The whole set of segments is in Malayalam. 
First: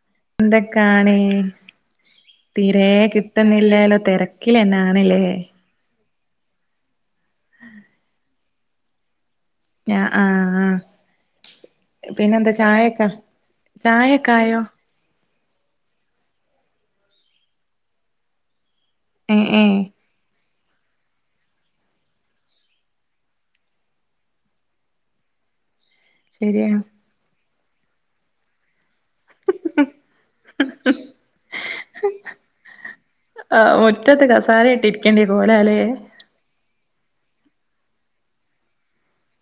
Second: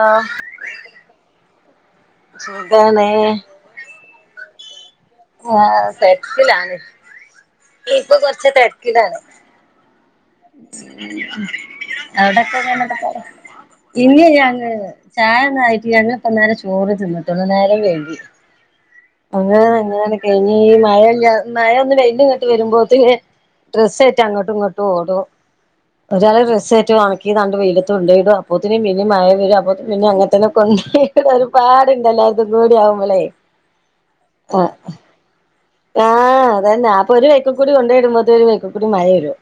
ആ എന്തൊക്കാണ് തിരെ സുഖാണ് കിട്ടുന്നില്ലല്ലോ തിരക്കില ആ തിരക്കിലാണ് ഇപ്പൊ കൊറച്ച തിരക്കിലാണ് ഞാ ആഹ് ആഹ് [unintelligible] പിന്നെന്താ അവിടെക്കെ [inaudible] ചായൊക്കെ ഇന്ന് ചായൊക്കായോ ഞങ് ചായ ഒന്നായിട്ടില്ലാ ഞങ്ങപ്പനേരം ചോറ് തിന്നിട്ടുള്ളൂ നേരം വൈകി ഏ ഏ അങ്ങനെ എങ്ങന കേ ഈ മഴല്ല മഴവെയില് ഇങ്ങോട്ട് വരുമ്പോത്തേക്ക് ഡ്രസ്സ് ആട്ട് അങ്ങോട്ടും ഇങ്ങോട്ടുംഓ [unintelligible] ഒരാള് ശരിയാ ഡ്രസ്സായ്റ്റ് ഒന്നക്കി വൈലത്തുണ്ടോയിടും അപ്പോത്തിന് [inaudible] പിന്ന മഴ വരും അപ്പ പിന്നെ അങ്ങനത്തന്നെ കൊണ്ടോയിടും ഒരുപാടുണ്ടല്ലോ എല്ലാരതും കൂടി ആവുമ്പളെ ആഹ് മുറ്റത്ത് കസാരട്ട് ഇരിക്കേണ്ടി രും ആ അതന്നെ അപ്പൊ ഒരു വൈക്കൽക്കൂടി കൊണ്ടോയിടുമ്പോത്ത ഒരു വൈക്കൽക്കൂടി മഴ വരും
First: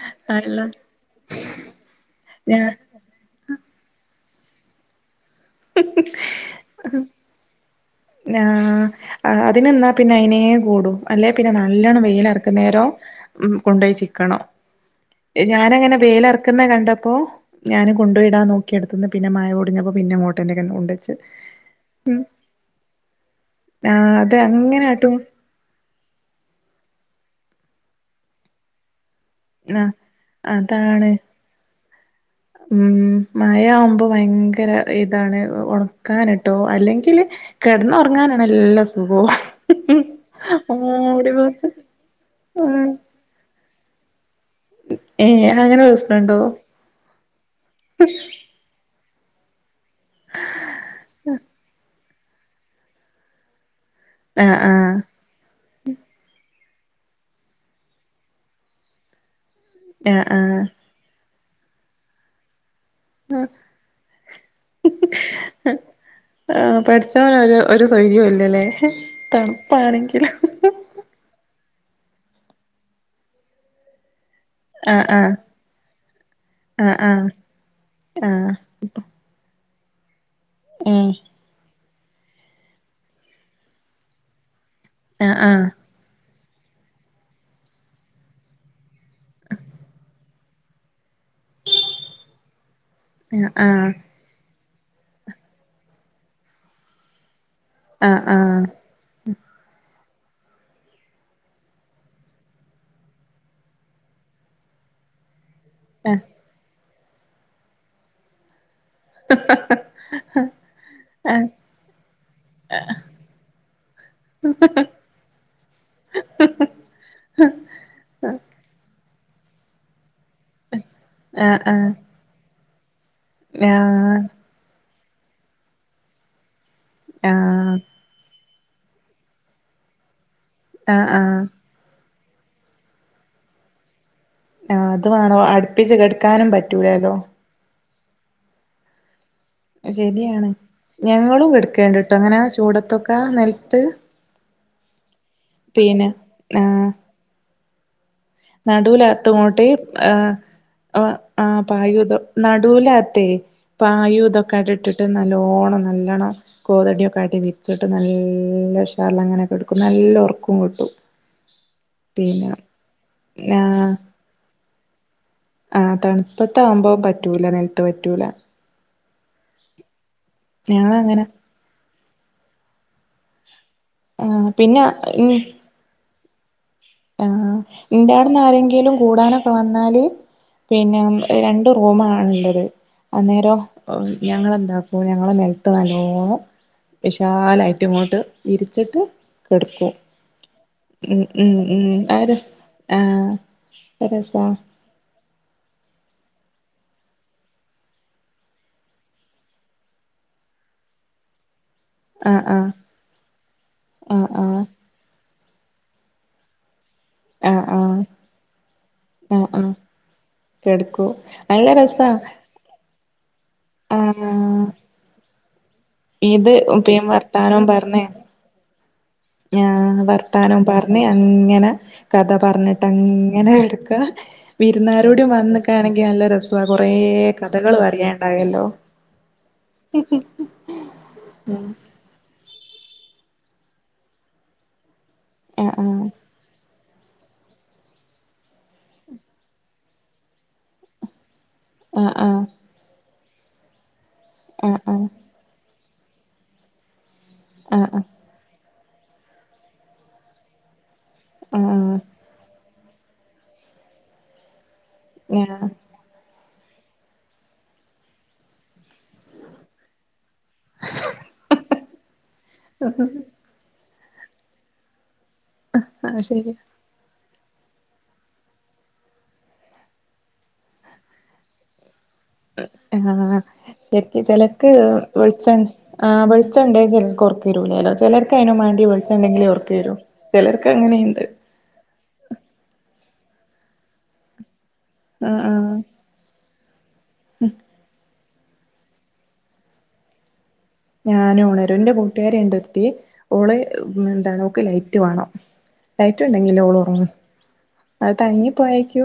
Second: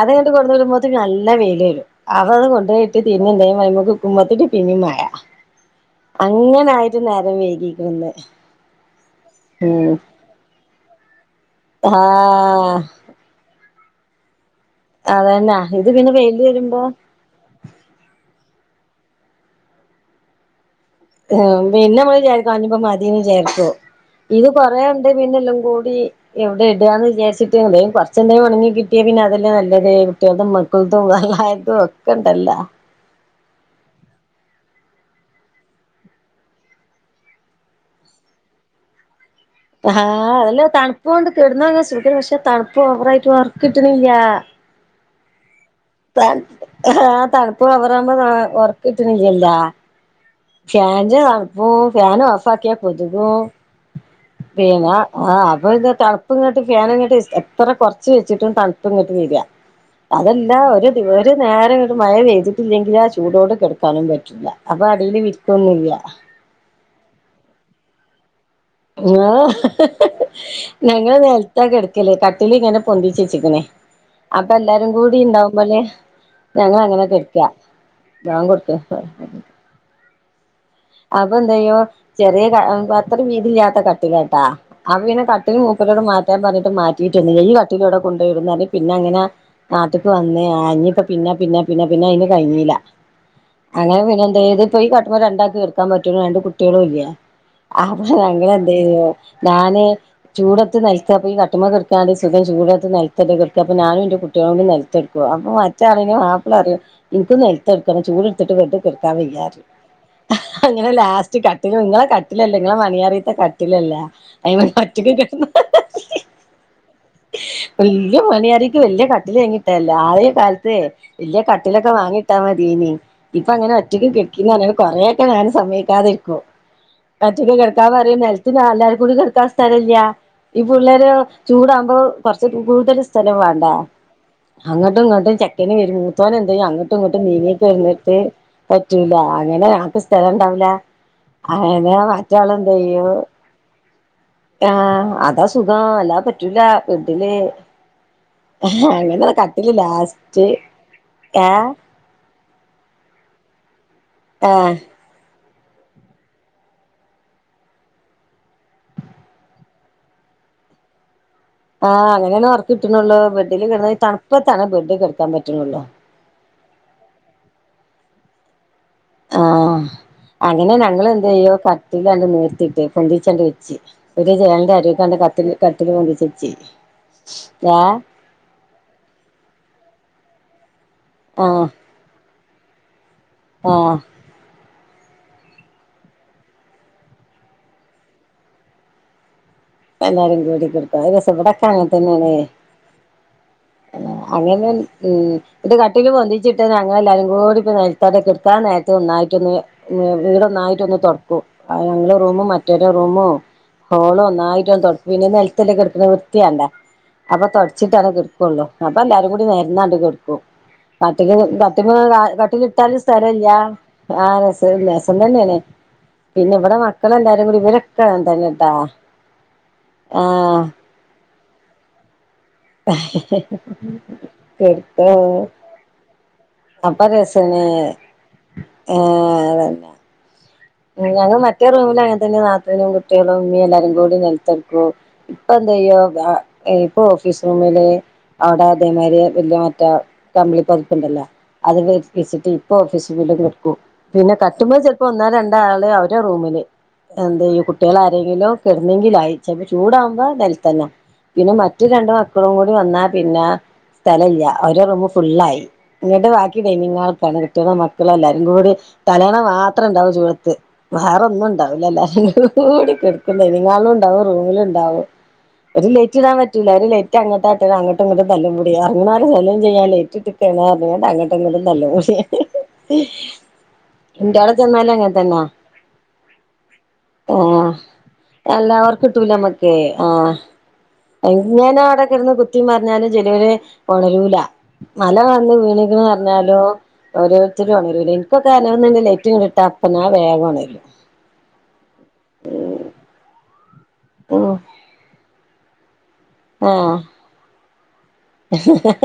അത യ്ന് അള്ള കൊണ്ടരുമ്പോത്തിന് നല്ല വൈലരും അതട് ഞാ കൊണ്ടോയിട്ട് [unintelligible] മ്പത്തിന് പിന്നിം മഴാ [unintelligible] വൈകിക്ക്ണ് ഇന്ന് ആ അതിനെന്നാ ഉം പിന്നെ അയിനെ കൂടും അല്ലെ പിന്നെ നല്ലോണ്ണം ആഹ് വെയിലറക്കുന്നേരം കൊണ്ടോയി ചിക്കണം അതന്നെ ഇത് ഞാനങ്ങനെ പിന്നെ വേല വെയില് ഇറക്കുന്ന വരുമ്പോ കണ്ടപ്പോ ഞാൻ കൊണ്ടോയിടാൻ നോക്കി എട്ത്ത്ന് മഴ പൊടിഞപ്പ പിനെ അങ്ങോട്ടെന്നെ കൊണ്ട് ഉ പിന്നെ നമ്മള് ചേർക്കു അഞ്ഞ്പ മതിന്ന് ചേർക്കോ ആഹ് അത് ഇത് പറയണ്ട് അങ്ങനാട്ടും പിന്നെല്ലും കൂടി എവിടെ ഇടാന്ന് വിചാരിച്ചട്ട് എന്ത കുറച്ചെന്ത ഒണങ്ങി കിട്ടിയ പിന്ന അതില് ആഹ് നല്ലത് കുട്ടികളതും മക്കളതും അതാണ് തള്ളാർതും ഒക്കെണ്ടല്ലൊ ങ്കര ഇതാണ് ഉണക്കാനിട്ടോ അല്ലെങ്കില് കിടന്നുറങ്ങാനാാണ് നല്ലാ സുഖവും ആ അതല്ല തണുപ്പ് കൊണ്ട് മൂടി പൊതച്ച് കെടന്നൂർങ്ങാൻ സുഖണ്ട് പക്ഷെ തണുപ്പ് ഓവറായിട്ട് വർക്ക് നില്ല ഏ ത ആ് തണുപ്പ് ഓവറുമ്പോ ഉറക്കിട്ടണില്ലല്ലാ ഫാൻ്റെ തണപ്പും ഫൻ ഓഫ് ആക്കിയാ കൊതുകും ആഹ് പിന്ന ആഹ് ആ അപ്പൊ ഇത് തണുപ്പ്ങ്ങട്ട് ഫേനങ്ങട്ട് എത്ര കൊർച്ച് വെച്ചിട്ടും തണ്പ്പ്ങ്ങട്ട് വരാ ആഹ് അത ആഹ് [unintelligible] ഒരു നേരംങ്ങട്ട് മഴ പൈതിട്ടില്ലെങ്കിൽ ആ ചൂടോട് കിടക്കാനും പറ്റില്ല അപ്പൊ അടിൽ ആ പാടച്ചോനൊരു ഒരു ശൈര്യവും ഇല്ലല്ലേ ഓ [unintelligible] തണുപ്പാണെങ്കിലും ഞങ്ങൾ നെൽ കെടക്കലേ കട്ടിലങ്ങനെ പൊന്തി ചേച്ചിക്കനെ അപ്പൊ എല്ലാരും ആഹ് കൂടി ആഹ് ഇണ്ടാവുമ്പോലെ ആഹ് ഞങ്ങളങ്ങനെ കെടക്കാ ഞാൻ ആഹ് കൊടുത്ത [unintelligible] ആഹ് അപ്പൊ എന്ത്യ്യും ചെറിയ [unintelligible] അങ്ങിനെ ഏഹ് കട്ടില് ആഹ് മൂപ്പരോട് മാത് [unintelligible] പിന്ന പിന്നെ പിന്നെ പിന്നെ ആഹ് ആഹ് ന് പറ്റ്ണ രണ്ട് കുട്ടികളും ഇല്ലെ അങ്ങനെ ആഹ് ഞങ്ങള് എന്ത്‌ ആഹ് ചെയ്യോ ഞാന് [unintelligible] [unintelligible] ച്ചാ പിന്നെ മാപ്പിള പറയും എനിക്ക് നെൽത്ത് കെഡ്‌ക്ക‌ [unintelligible] ആഹ് ലാസ്റ്റ് ആഹ് കട്ടില നിങ്ങളെ കട്ടിലല്ലേ നിങ്ങളെ മണിയറേൽത്തെ കട്ടിലല്ലേ അയിനുമ്മേൽ ഒറ്റക്ക് കെടന്നോ [unintelligible] [unintelligible] [unintelligible] വല്യ പണിയാരിക്കൂല്ല് വലിയ കട്ടില് വാങ്ങിട്ടല്ലേ ആദ്യ കാലത്ത് വലിയ ആഹ് ആഹ് കട്ടിലൊക്കെ വാങ്ങിട്ടാ മതീന് ഇപ്പങ്ങനെ ആഹ് ഒറ്റക്ക്‌ ആഹ് കിട്ടിന്നറിയുമ്പോ കൊറെയൊക്കെ ഞാന് സമ്മയിക്കാതിരിക്കും. ഒറ്റക്ക് ആഹ് കിടത്താൻ പറയും. നിലത്തു ഞാ എല്ലാവര്ക്കും കൂടി കിടക്കാൻ സ്ഥലല്ല്യ ഈ പുള്ളേര് ആഹ് ആഹ് ചൂടാകുമ്പോ കൊറച്ച് കൂടുതൽ സ്ഥലം വാണ്ടെ ആഹ് അങ്ങട്ടും അത് ഇങ്ങട്ടും വേണം ചെക്കന് അടുപ്പിച്ച് വരും മൂത്തോന് കെടക്കാനും എന്ത്‌യും അങ്ങോട്ടും പറ്റൂലല്ലോ ഇങ്ങോട്ടും നീങ്ങിയൊക്കെ [unintelligible] ദേ പറ്റൂല അങ്ങനെ [unintelligible] ശരിയാണ് സ്ഥലണ്ടാവൂല്ല ഞങ്ങളും അങ്ങനെ കെടക്കേണ്ട്ട്ടോ അങ്ങനെ മറ്റാള് എന്ത്‌ ചെയ്യു ചൂടത്തൊക്കെ നെൽത്ത് ആ അതാ സുഖം പിന്നെ അല്ലാതെ പറ്റൂല ബെഡില് അങ്ങനെ നടൂല്ലാത്തോണ്ടി കട്ടില് [unintelligible] ലാസ്റ്റ് ആ ആ ഏഹ് പായില് നടൂല്ലാത്തെ പായും ഇതൊക്കെ ആഹ് ണ്ടിട്ടിട്ട് [unintelligible] [unintelligible] നല്ലണം കോതടിയൊക്കെയായിട്ട് വിരിച്ചിട്ട് നല്ല ഉഷാറിലങ്ങോ ആഹ് അങ്ങനെണ് ഒർക്ക് കിട്ട്ണൊള്ളു ബെഡില് കിടന്ന് തണുപ്പ് തണുപ്പ് [unintelligible] ആ തണുപ്പത്ത ആകുമ്പോ പറ്റൂല നിലത്ത് പറ്റൂല. ആഹ് അങ്ങനെ ഞങ്ങൾ ഞങ്ങളങ്ങനെ എന്ത് ചെയ്യും കട്ടിലാണ്ട് നീർത്തിട്ട് പൊന്തിച്ചണ്ട് വെക്കും ആ ഇവിടെ ഒരു ജനലിന്റെ പിന്നെ അരൂക്കണ്ട് ഉം കത്തില് കത്തി പൊന്തിച്ച് വെച്ചി ആ എന്റെ അടുന്ന് ആരെങ്കിലും കൂടാനൊക്കെ വന്നാല് പിന്നെ ആഹ് രണ്ട് റൂമാണ് ള്ളത് അന്നേരം ആഹ് ഞങ്ങെളെന്താക്കും ഞങ്ങൾ നിലത്ത് നല്ലോം വിശാലായിട്ട് ഇങ്ങോട്ട് വിരിച്ചിട്ട് കെടക്കും പ്പ എല്ലാരും കൂടി കെടുക്കും അത് ഉം രസ ഉം [unintelligible] ഉം അത് അങ്ങനത്തന്നെണ് ര ആ രസാ അങ്ങന ഉ [unintelligible] ദ് കട്ടില് പൊന്തിച്ചിട്ട് ഞങ്ങ എല്ലാരും കൂടി [unintelligible] ന്നായിട്ട് ഒന്ന് തുടക്കും ഞങ്ങളെ ആ റൂമും ആ മറ്റോരെ റൂമും ആ ഹോളും ആ ഒന്നായി പിന്നെ നെലത്തല്ല കെടുക്കുണു വൃത്തിയാണ്ടെ? അപ്പൊ ആ ആ തൊടച്ചിട്ടാണ് കിടക്കോള്ളു അപ്പൊ എല്ലാരും ആ കൂടി ആ നെരന്നണ്ട് കെടുക്കും. കെടക്കും കട്ടില് നല്ല രസാ [unintelligible] കട്ടില് ഇട്ടാലും സ്ഥല യ്യാ ആ രസം രസം തന്നേണ് ഇത് പിന്നെ ഇവിടെ പി മക്കളെല്ലാരും കൂടി വർത്താനം ഇവരൊക്കെ ങ്ങനെതന്നെട്ടാ ആ വർത്താനം പറഞ്ഞ് അങ്ങനെ കഥ പറഞ്ഞ പറഞ്ഞിട്ട് അങ്ങനെ കെടുക്ക വിരുന്നാരോടി കെടക്കും വന്നക്കാണെങ്കി നല്ല രസം കൊറ കൊറേ അപ്പൊ രസാണ് കഥകൾ പറിയാനണ്ടാവല്ലോ ഞങ്ങളും മറ്റേ റൂമില് അങ്ങനെ തന്നെ നാത്തൂനും കുട്ടികളും ഉമ്മി എല്ലാരും കൂടി നെലത്തെടുക്കും. ആഹ് [unintelligible] ഇപ്പ ഓഫീസ് റൂമില് അവിടെ അതേമാരി വലിയ മറ്റ കമ്പിളി പൊതപ്പുണ്ടല്ലോ അത് ആഹ് ആഹ് വിരിപ്പിച്ചിട്ട് ഇപ്പ ഓഫീസിലും. [unintelligible] പിന്നെ കട്ടുമ്മേ ആഹ് ചിലപ്പോ ആഹ് ഒന്നാ രണ്ട നിങ്ങള് അവരെ ആഹ് ആഹ് ഒറ കെടുന്നെങ്കിലായി ആയി ചെലപ്പോ ചൂടാകുമ്പോ നിലത്തന്ന പിന്നെ മറ്റു ആഹ് രണ്ടും മക്കളും കൂടി വന്നാ പിന്ന സ്ഥലല്ല ഒരു റൂമ് ആഹ് ഫുള്ളായി ആഹ് [unintelligible] ഇത് കയിഞ്ഞ് [unintelligible] മക്കളെല്ലാരും കൂടി തലണ മാത്രണ്ടാവും വേറൊന്നുംണ്ടാവില്ല എല്ലാരും കൂടികെടക്കുന്ന [unintelligible] റൂമിലുണ്ടാവും ഒര് ആഹ് ലൈറ്റിടാൻ ശെരിയാ പറ്റൂല ഒര് ലൈ റ്റങ്ങട്ടാട്ട്ന അങ്ങോട്ടു ഇങ്ങൊട്ടും തല്ലുംകൂടി അങ്ങാടും തല്ലും [unintelligible] ആ ശരിക്ക്‌ ഇന്റോടെ ചെലർക്ക് ചെന്നാലും അങ്ങൻ വെളി തന്നാ ച്ച ആ വെളിച്ചണ്ടേയിവർക്ക് ആഹ് ഒറക്കരുലല്ലോ ചെലർക്ക് അയിനും വാണ്ടി വെളിച്ചണ്ടെങ്കിലേ ഒറക്കരൂ. എങ്ങനാ അവടെക്കെടന്ന് കുത്തി മറഞ്ഞാലും ചെലേര് ഒണരൂല. മല ആഹ് വന്ന് ആഹ് വീണിന്ന് പറഞ്ഞാലും ഓരോരുത്തരു ഒണരൂലേ. ഇപ്പക്കാരെങ്കിലും വന്ന് ലൈറ്റങ്ങിടിട്ടാ അപ്പ ഞാൻ വേഗോണരും. ഞാനുണരും ന്റെ കൂട്ടുകാരി ഒണ്ടൊരുത്തി ഓള് എന്താണ് ഉം ഓക്ക് ലൈറ്റ് വേണം. ലൈറ്റുണ്ടങ്കിലെ ആഹ് ഓളോറങ്ങു. അതങ്ങി പോയക്കു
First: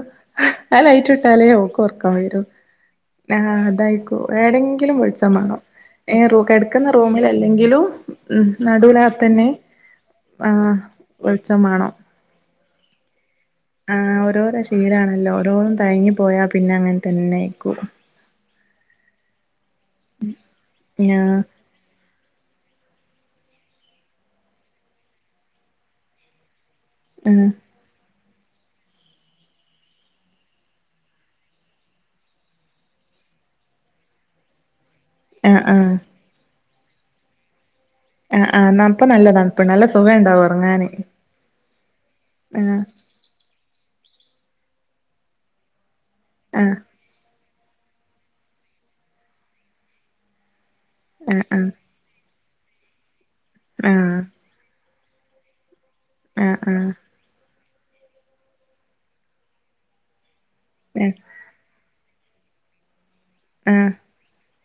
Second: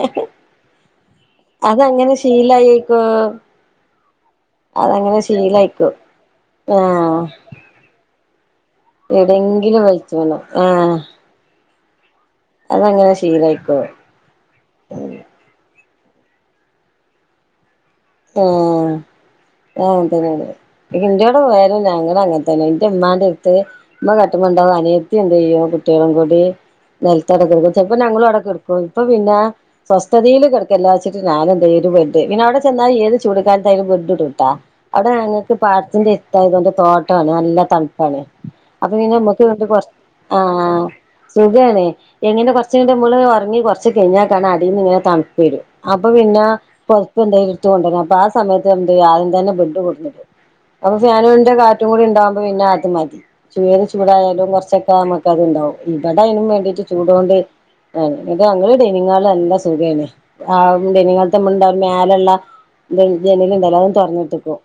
ആ ലൈറ്റ് ഇട്ടാലോ ഓക്ക് ഒറക്കം അതങ്ങനെ വരൂ ശീലായിക്കോ ആ ണ്ടായിക്കോ ഏടേങ്കിലും അതങ്ങനെ വെളിച്ചംമേണം ശീലായിക്കോ ഏ റൂ കെടക്കുന്ന ആഹ് റൂമിലല്ലെങ്കിലും ഉം നടുവിലാത്തന്നെ എവിടെങ്കിലും വെച്ച് വീണു ആ വെളിച്ചം മേണം. അതെങ്ങനെ ശീ ആ ഓരോരോ ശീലാണല്ലോ ഓരോന്നും തയങ്ങി പോയാ പിന്നെ അങ്ങനെ തന്നെ ആയിക്കൂ. ആ ആ തന്നെണ് ഇന്റടെ ആഹ് പോയാലും ഞങ്ങള് അങ്ങനത ന്റെ ഉമ്മാന്റടുത്ത് ഉമ്മ കട്ടുമ്മണ്ടാവും അനിയത്തി എന്ത് ചെയ്യും കുട്ടികളും കൂടി ആഹ് നെൽത്തവടക്കെടക്കും ചെലപ്പോ ഞങ്ങളുവടെ കെടക്കും ഇപ്പ പിന്ന സ്വസ്ഥതയിൽ കെടക്കാല്ലാച്ചിട്ട് ഞാനന്തേയ്യും ഒരു ബഡ് പിന്നവടെ ചെന്നാൽ ഏത് ചൂടുകാൽത്തായാലും ബെഡുടുട്ടാ അവിടെ ഞങ്ങക്ക് ആഹ് ആഹ് പാടത്തിന്റെടുത്തായതൊണ്ട് തോട്ടാണ് നല്ല തണുപ്പാണ് ആഹ് ആഹ് അപ്പൊ അപ്പപ്പിന്നെ നല്ല മ്മക്ക് വേണ്ടി തണുപ്പുണ്ട് കൊർ നല്ല സുഖം ആ ഉണ്ടാവും ഉറങ്ങാന് സുഖാണ് എങ്ങനെ ആഹ് കൊറച്ചഴിഞ്ഞിട്ട് മ്മള് ഒറങ്ങി കൊറച്ച് കഴിഞ്ഞ കാരണം അടിന്നിങ്ങനെ തണുപ്പെരും അപ്പപ്പിന്ന ആഹ് പൊതപ്പെന്തേലും ത്തുകൊണ്ടര അപ്പ ആ സമേത്തെന്തെയ്യും ആദ്യം തന്നെ ബെഡ് കൊണ്ടിന്നിടും അപ്പ ആഹ് ഫാനുന്റെ കാറ്റും കൂടി ഉണ്ടാവുമ്പോ പ്പപിന്നെ അത് മതി ചൂ ഏത് ആഹ് ചൂടായാലും കൊറച്ചൊക്കെ അമ്മക്കത്ണ്ടാവും. ഇവടെ അയിനും ആഹ് വേണ്ടീട്ട് ആഹ് ചൂടോണ്ട് [unintelligible] എന്താ സുഖയ്ന്. ആണ്ട് ആഹ് ആഹ് നിങ്ങൾത്തമുണ്ടര്ന്ന മേലെള്ള ജനല്ണ്ടല്ലോ അതും ആഹ് തൊറന്നിട്ടിക്കും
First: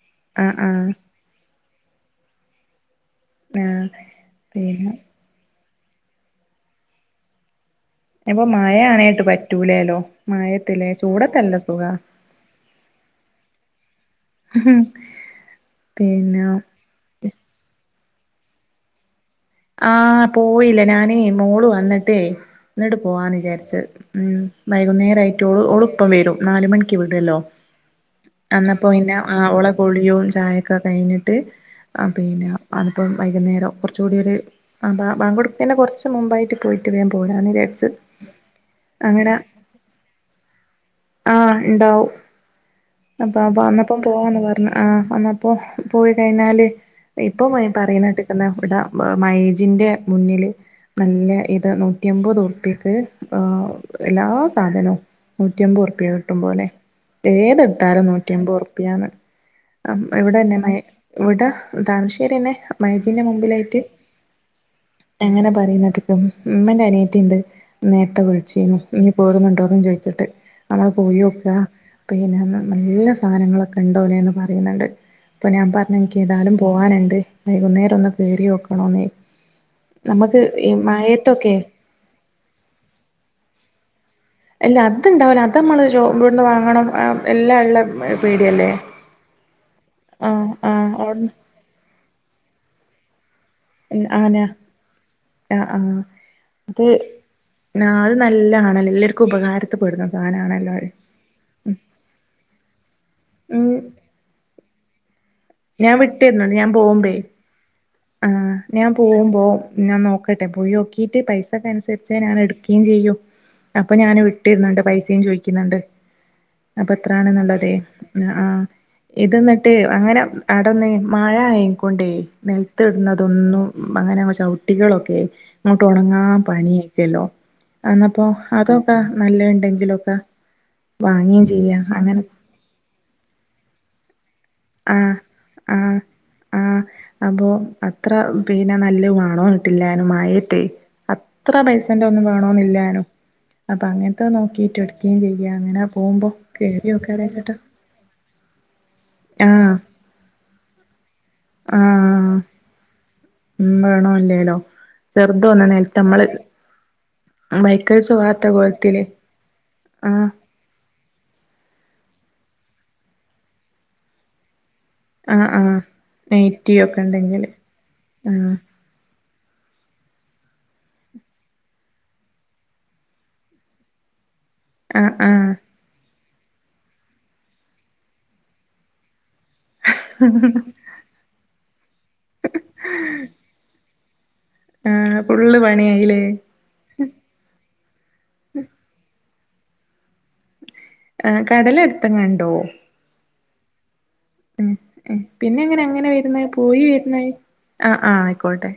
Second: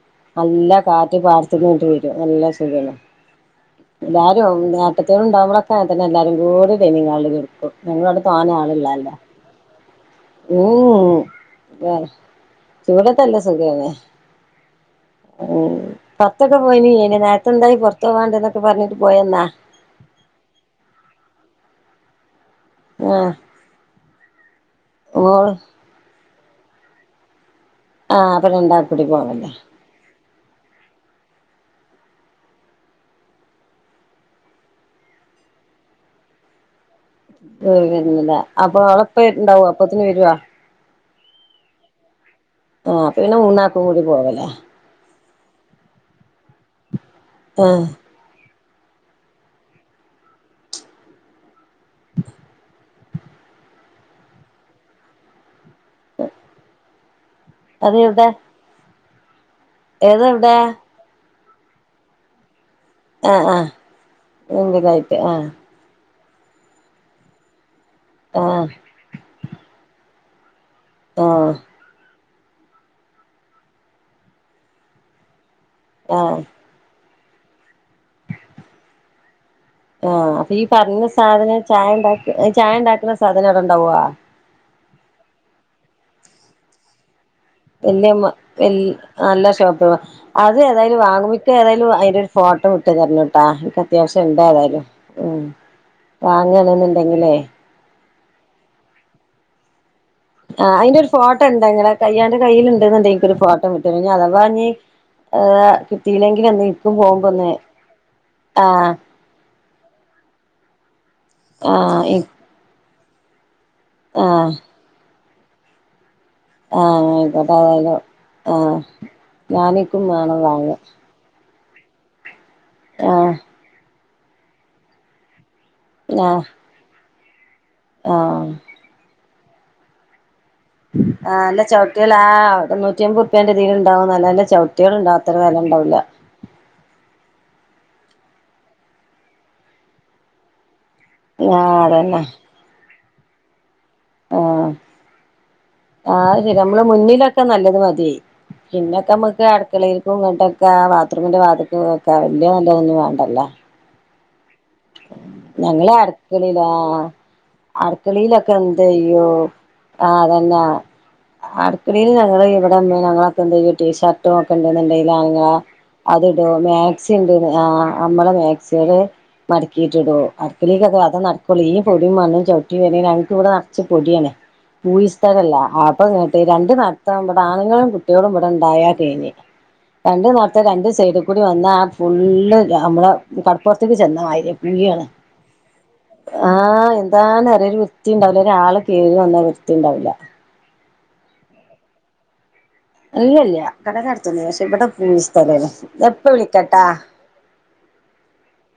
ആഹ് നല്ല ആഹ് കാറ്റ് പാടത്തിന്നിങ്ങട്ട് വെരും നല്ല സുഖാണ്. ആഹ് എല്ലാരോം പിന്നെ ഏട്ടത്തികള്ണ്ടാവമ്പളക്കെ ഇതന്നെ എല്ലാരും കൂടി ഡൈനിംഗ് ഹാളില് കെടക്കും. നിങ്ങളടെ ഇപ്പൊ തോനെ മഴ ആളില്ലാല്ലേ ആണേട്ട് പറ്റൂലേലോ മഴയത്തില്ലേ ഉം ചൂടത്തല്ല സുഖാ ചൂടത്തല്ലേ സുഖാണ്. ഉം പിന്നെ പൊറത്തൊക്കെ പോയിനി നേരത്തെന്തായി പൊറത്ത് പോകണ്ടന്നൊക്കെ പറഞ്ഞിട്ട് പോയന്നാ? ആ പോയില്ല ഞാനേ മോള് വന്നിട്ടേ ന്നിട്ട് ആഹ് പോവാന്നിചാരിച്ച് ഉം വൈകുന്നേരായിട്ട് മോള് ഓള് ഓളിപ്പം വെരും. നാല് മണിക്ക് വിട്ല്ലോ ആഹ് അപ്പൊ എന്നപ്പോ രണ്ടാക്കും കൂടി ഇന്ന ആ പോവല്ലേ ഓളെ കുളിയും ചായക്കെ കഴിഞ്ഞിട്ട് ആ പിന്നെ അതിപ്പം വൈകുന്നേരം കൊറച്ച് കൂടി ഒര് ആ ബാ ബാങ്കൊടുത്തെനെ കൊറച്ച് മുമ്പായിട്ട് പോയിട്ട് വേം വരുന്നില്ല അപ്പൊ ഓളെപ്പണ്ടാവോ അപ്പൊത്തിന് വെരുവാ? ആ ഇണ്ടാവും ആഹ് അപ്പൊ അപ്പ പിന്നെ പ്പ മൂന്നാക്കും അന്നപ്പം കൂടി പോവാന്ന് പോവലാ പറഞ്ഞ ആ അന്ന ഇപ്പോ പോയി കഴിഞ്ഞാല് ഇപ്പ ആഹ് പറയുന്നേട്ടിക്കല്ലോ ടാ മൈജിന്റെ മുന്നില് നല്ല ഇത് നൂറ്റിമ്പത് ഉറുപ്പിക്ക് ആ എല്ലാ സാധനോം നൂറ്റിമ്പത് ഉറുപ്പ്യ കിട്ടും പോലെ. അത് ഏതെടുത്താലും എവിടെ നൂറ്റിമ്പത് ഉറുപ്പിയാണ് ഏതാ എവിടെ ഇവടന്നെ മൈ ഇവട താമരശേരിന്നെ മൈജിന്റെ ആഹ് ആഹ് മുമ്പിലായിട്ട് മുമ്പിലായിട്ട് ആ കിട്ടും മ്മേന്റെ അനിയത്തിണ്ട് നേരത്തെ ആഹ് വിളിച്ചീനു നീ പോരുന്നുണ്ടോന്നും ചോദിച്ചിട്ട്. ഞങ്ങള് പോയോക്ക ആഹ് പിന്നെ നല്ല സാനങ്ങളൊക്കെ ഉണ്ടോലേന്ന് പറയുന്ന്ണ്ട്. അപ്പ ഞാൻ പറഞ്ഞുനിക്ക് ആഹ് ഏതാലും പോകാനൊണ്ട് വൈകുന്നേരം ഒന്ന് കേറി വോക്കണോന്ന്. ആ അപ്പൊ ഈ പറഞ്ഞ മഴയത്തൊക്കെ സാധനം ചായ ഉണ്ടാക്ക ചായ ഉണ്ടാക്ക്ണ സാധനം അവിട്ണ്ടാവുവാ അല്ല അത്ണ്ടാവുല അത് നമ്മള് [unintelligible] വിട്ന്ന് വാങ്ങണം ങ് [unintelligible] വെൽ നല്ല ഷോപ്പ് [unintelligible] ആഹ് അത് ആഹ് ഏതായാലും അവിടുന്ന് വാങ്ങുമിക്ക ഏതായാലും ഫോട്ടോ വിട്ട് തരണ ട്ടാ ക്ക് അത്യാവശ്യം ആന ഉണ്ടെതായാലും ഉം ആഹ് ആഹ് വാങ്ങണന്ന്ണ്ടെങ്കിലേ നല്ല [unintelligible] ല്ലർക്കും ഉപകാരത്ത്പ്പെടുന്ന ആ അയിന്റെ ഒരു ഫോട്ടൊണ്ടൊ ങ്ങടെ [unintelligible] കയ്യിൽ ഇണ്ട്ന്നിണ്ടെങ്കി എനിക്കൊരു ഫോട്ടോ ഉം വിട്ടു [unintelligible] അഥവാ ഇനി ഏ ഞാൻ കിട്ടിയില്ലെങ്കിൽ വിട്ടരുന്നുണ്ട് എന്ന് ഞാൻ നിക്കു പോകുമ്പേ പോകുമ്പോന്ന് ആ ഞാൻ പോവുമ്പോ ഞാൻ നോക്കട്ടെ പോയൊ [unintelligible] പൈസക്കൻസര്ചെ ആഹ് ഞാൻ എട്കീ ചെയ്യു അപ്പൊ ഞാൻ ആഹ് വിട്ടിരുന്നുണ്ട് പൈസയും ചോയി ക്കിന്നുണ്ട് ആഹ് അപത്രാണ് ആയിക്കോട്ടെ ന്നള്ളതെ ഏതായാലും ഉം ആ ആഹ് ഇതെന്നിട്ട് ഞാനിക്കും അങ്ങനെ വേണം വാങ്ങാൻ അടന്ന് മഴ ആയിൻ കൊണ്ടേ ആഹ് നൽത്തിടുന്നതൊന്നും മങ്ങനങ്ങ ചവിട്ടികളൊക്കെ അങ്ങോട്ട് ഉണങ്ങാൻ ആഹ് പണിയാക്കല്ലോ എന്നപ്പോ ആഹ് അതൊക്കെ നല്ല ഉണ്ടെങ്കിലൊക്കെ ആ വാങ്ങുകയും ല്ല ചെയ്യാം ചോട്ടികളാ അങ്ങനെ ആ നൂറ്റിയമ്പറുപ്പ്യേന്റെ തില് ഉണ്ടാവും നല്ലല്ല ചവിട്ടികൾ ണ്ട്, ആഹ് അത്ര ആഹ് വെലണ്ടാവുല്ല. ആഹ് അപ്പൊ അത്ര പിന്നെ നല്ല വണോന്നിട്ടില്ലാനു മയേത്തേ അത്ര ആ പൈസന്റെ അതന്നെ ഒന്നും വേണോന്നില്ലനു അപ്പ അങ്ങൻത്ത ആ നോകീട്ട് എട്കീചെയ്യ അങ്ങന ആ ശരി നമ്മള മുന്നിലൊക്കെ നല്ലത് മതി പിന്നൊക്കെ മക്ക് ആഹ് അടുക്കളീൽക്കും ഇങ്ങോട്ടൊക്കെ ബാത്ത്റൂമിൻ്റെ വാത്ക്ക് വക്ക ആഹ് വലിയ നല്ല ത [inaudible] വേ ഉം വേണോല്ലേലോ ഞങ്ങള് അടുക്കളിലാ ബൈക്കഴിച്ച് പോവാത്ത അടുക്കളിയിലൊക്കെ കോലത്തില് ന്തയ്യോ ആ ആഹ് തന്നെ അടുക്കളില് ഞങ്ങള് ഇവിടന്നെ ഞങ്ങളൊക്കെന്തെയ്യുടി ഷർട്ടും ഒക്ക ണ്ടന്ന്ണ്ടേല് ആണുങ്ങള ആഹ് ആഹ് അതിടും, നൈറ്റി ഒക്കെ മാക്സി ഉണ്ടെങ്കില് [unintelligible] ആ മ്മളെ ആഹ് മാക്സിടും മടകീറ്റിടും. അടക്കളീലത അതെ നടക്കോള്ളൂ, ഈ പൊടും മണ്ണും ചവിട്ടി വരണേല്, ഞങ്ങക്കിവ്ടെ നർച്ച് പൊടിയാണ്. പൂയി ആഹ് ആഹ് സ്ഥലല്ല ആപ്പൊ രണ്ട് നടത്തം വ്ട ആണുങ്ങളും കുട്ടികളും ഇവ്ടണ്ടായ കഴിഞ്ഞ് രണ്ടു നടത്തം രണ്ടു സൈഡി കൂടി വന്ന ആ ഫുള്ള് നമ്മള കടപ്പുറത്തേക്ക് ചെന്നമായി ആ പുള്ള് [inaudible] ആ എന്താണ് അറ ഒരു വൃത്തി ണ്ടാവില്ല, ഒരാള് കേറിവന്നാ വൃത്തി ണ്ടാവില്ല. ഏ കടല് എടുത്ത്ങ്ങണ്ടോ ല്ല ല്ല്യ കടല് അടു [inaudible] പക്ഷേ ഇവിട ഉം പിന്നെ പൂയിസ്ഥലല്ല, എങ്ങനെ അങ്ങനെ നാപ്പ വരുന്നേ പോയി വിളിക്കാട്ടാ. വരുന്നേ ആ ആ ആയിക്കോട്ടെ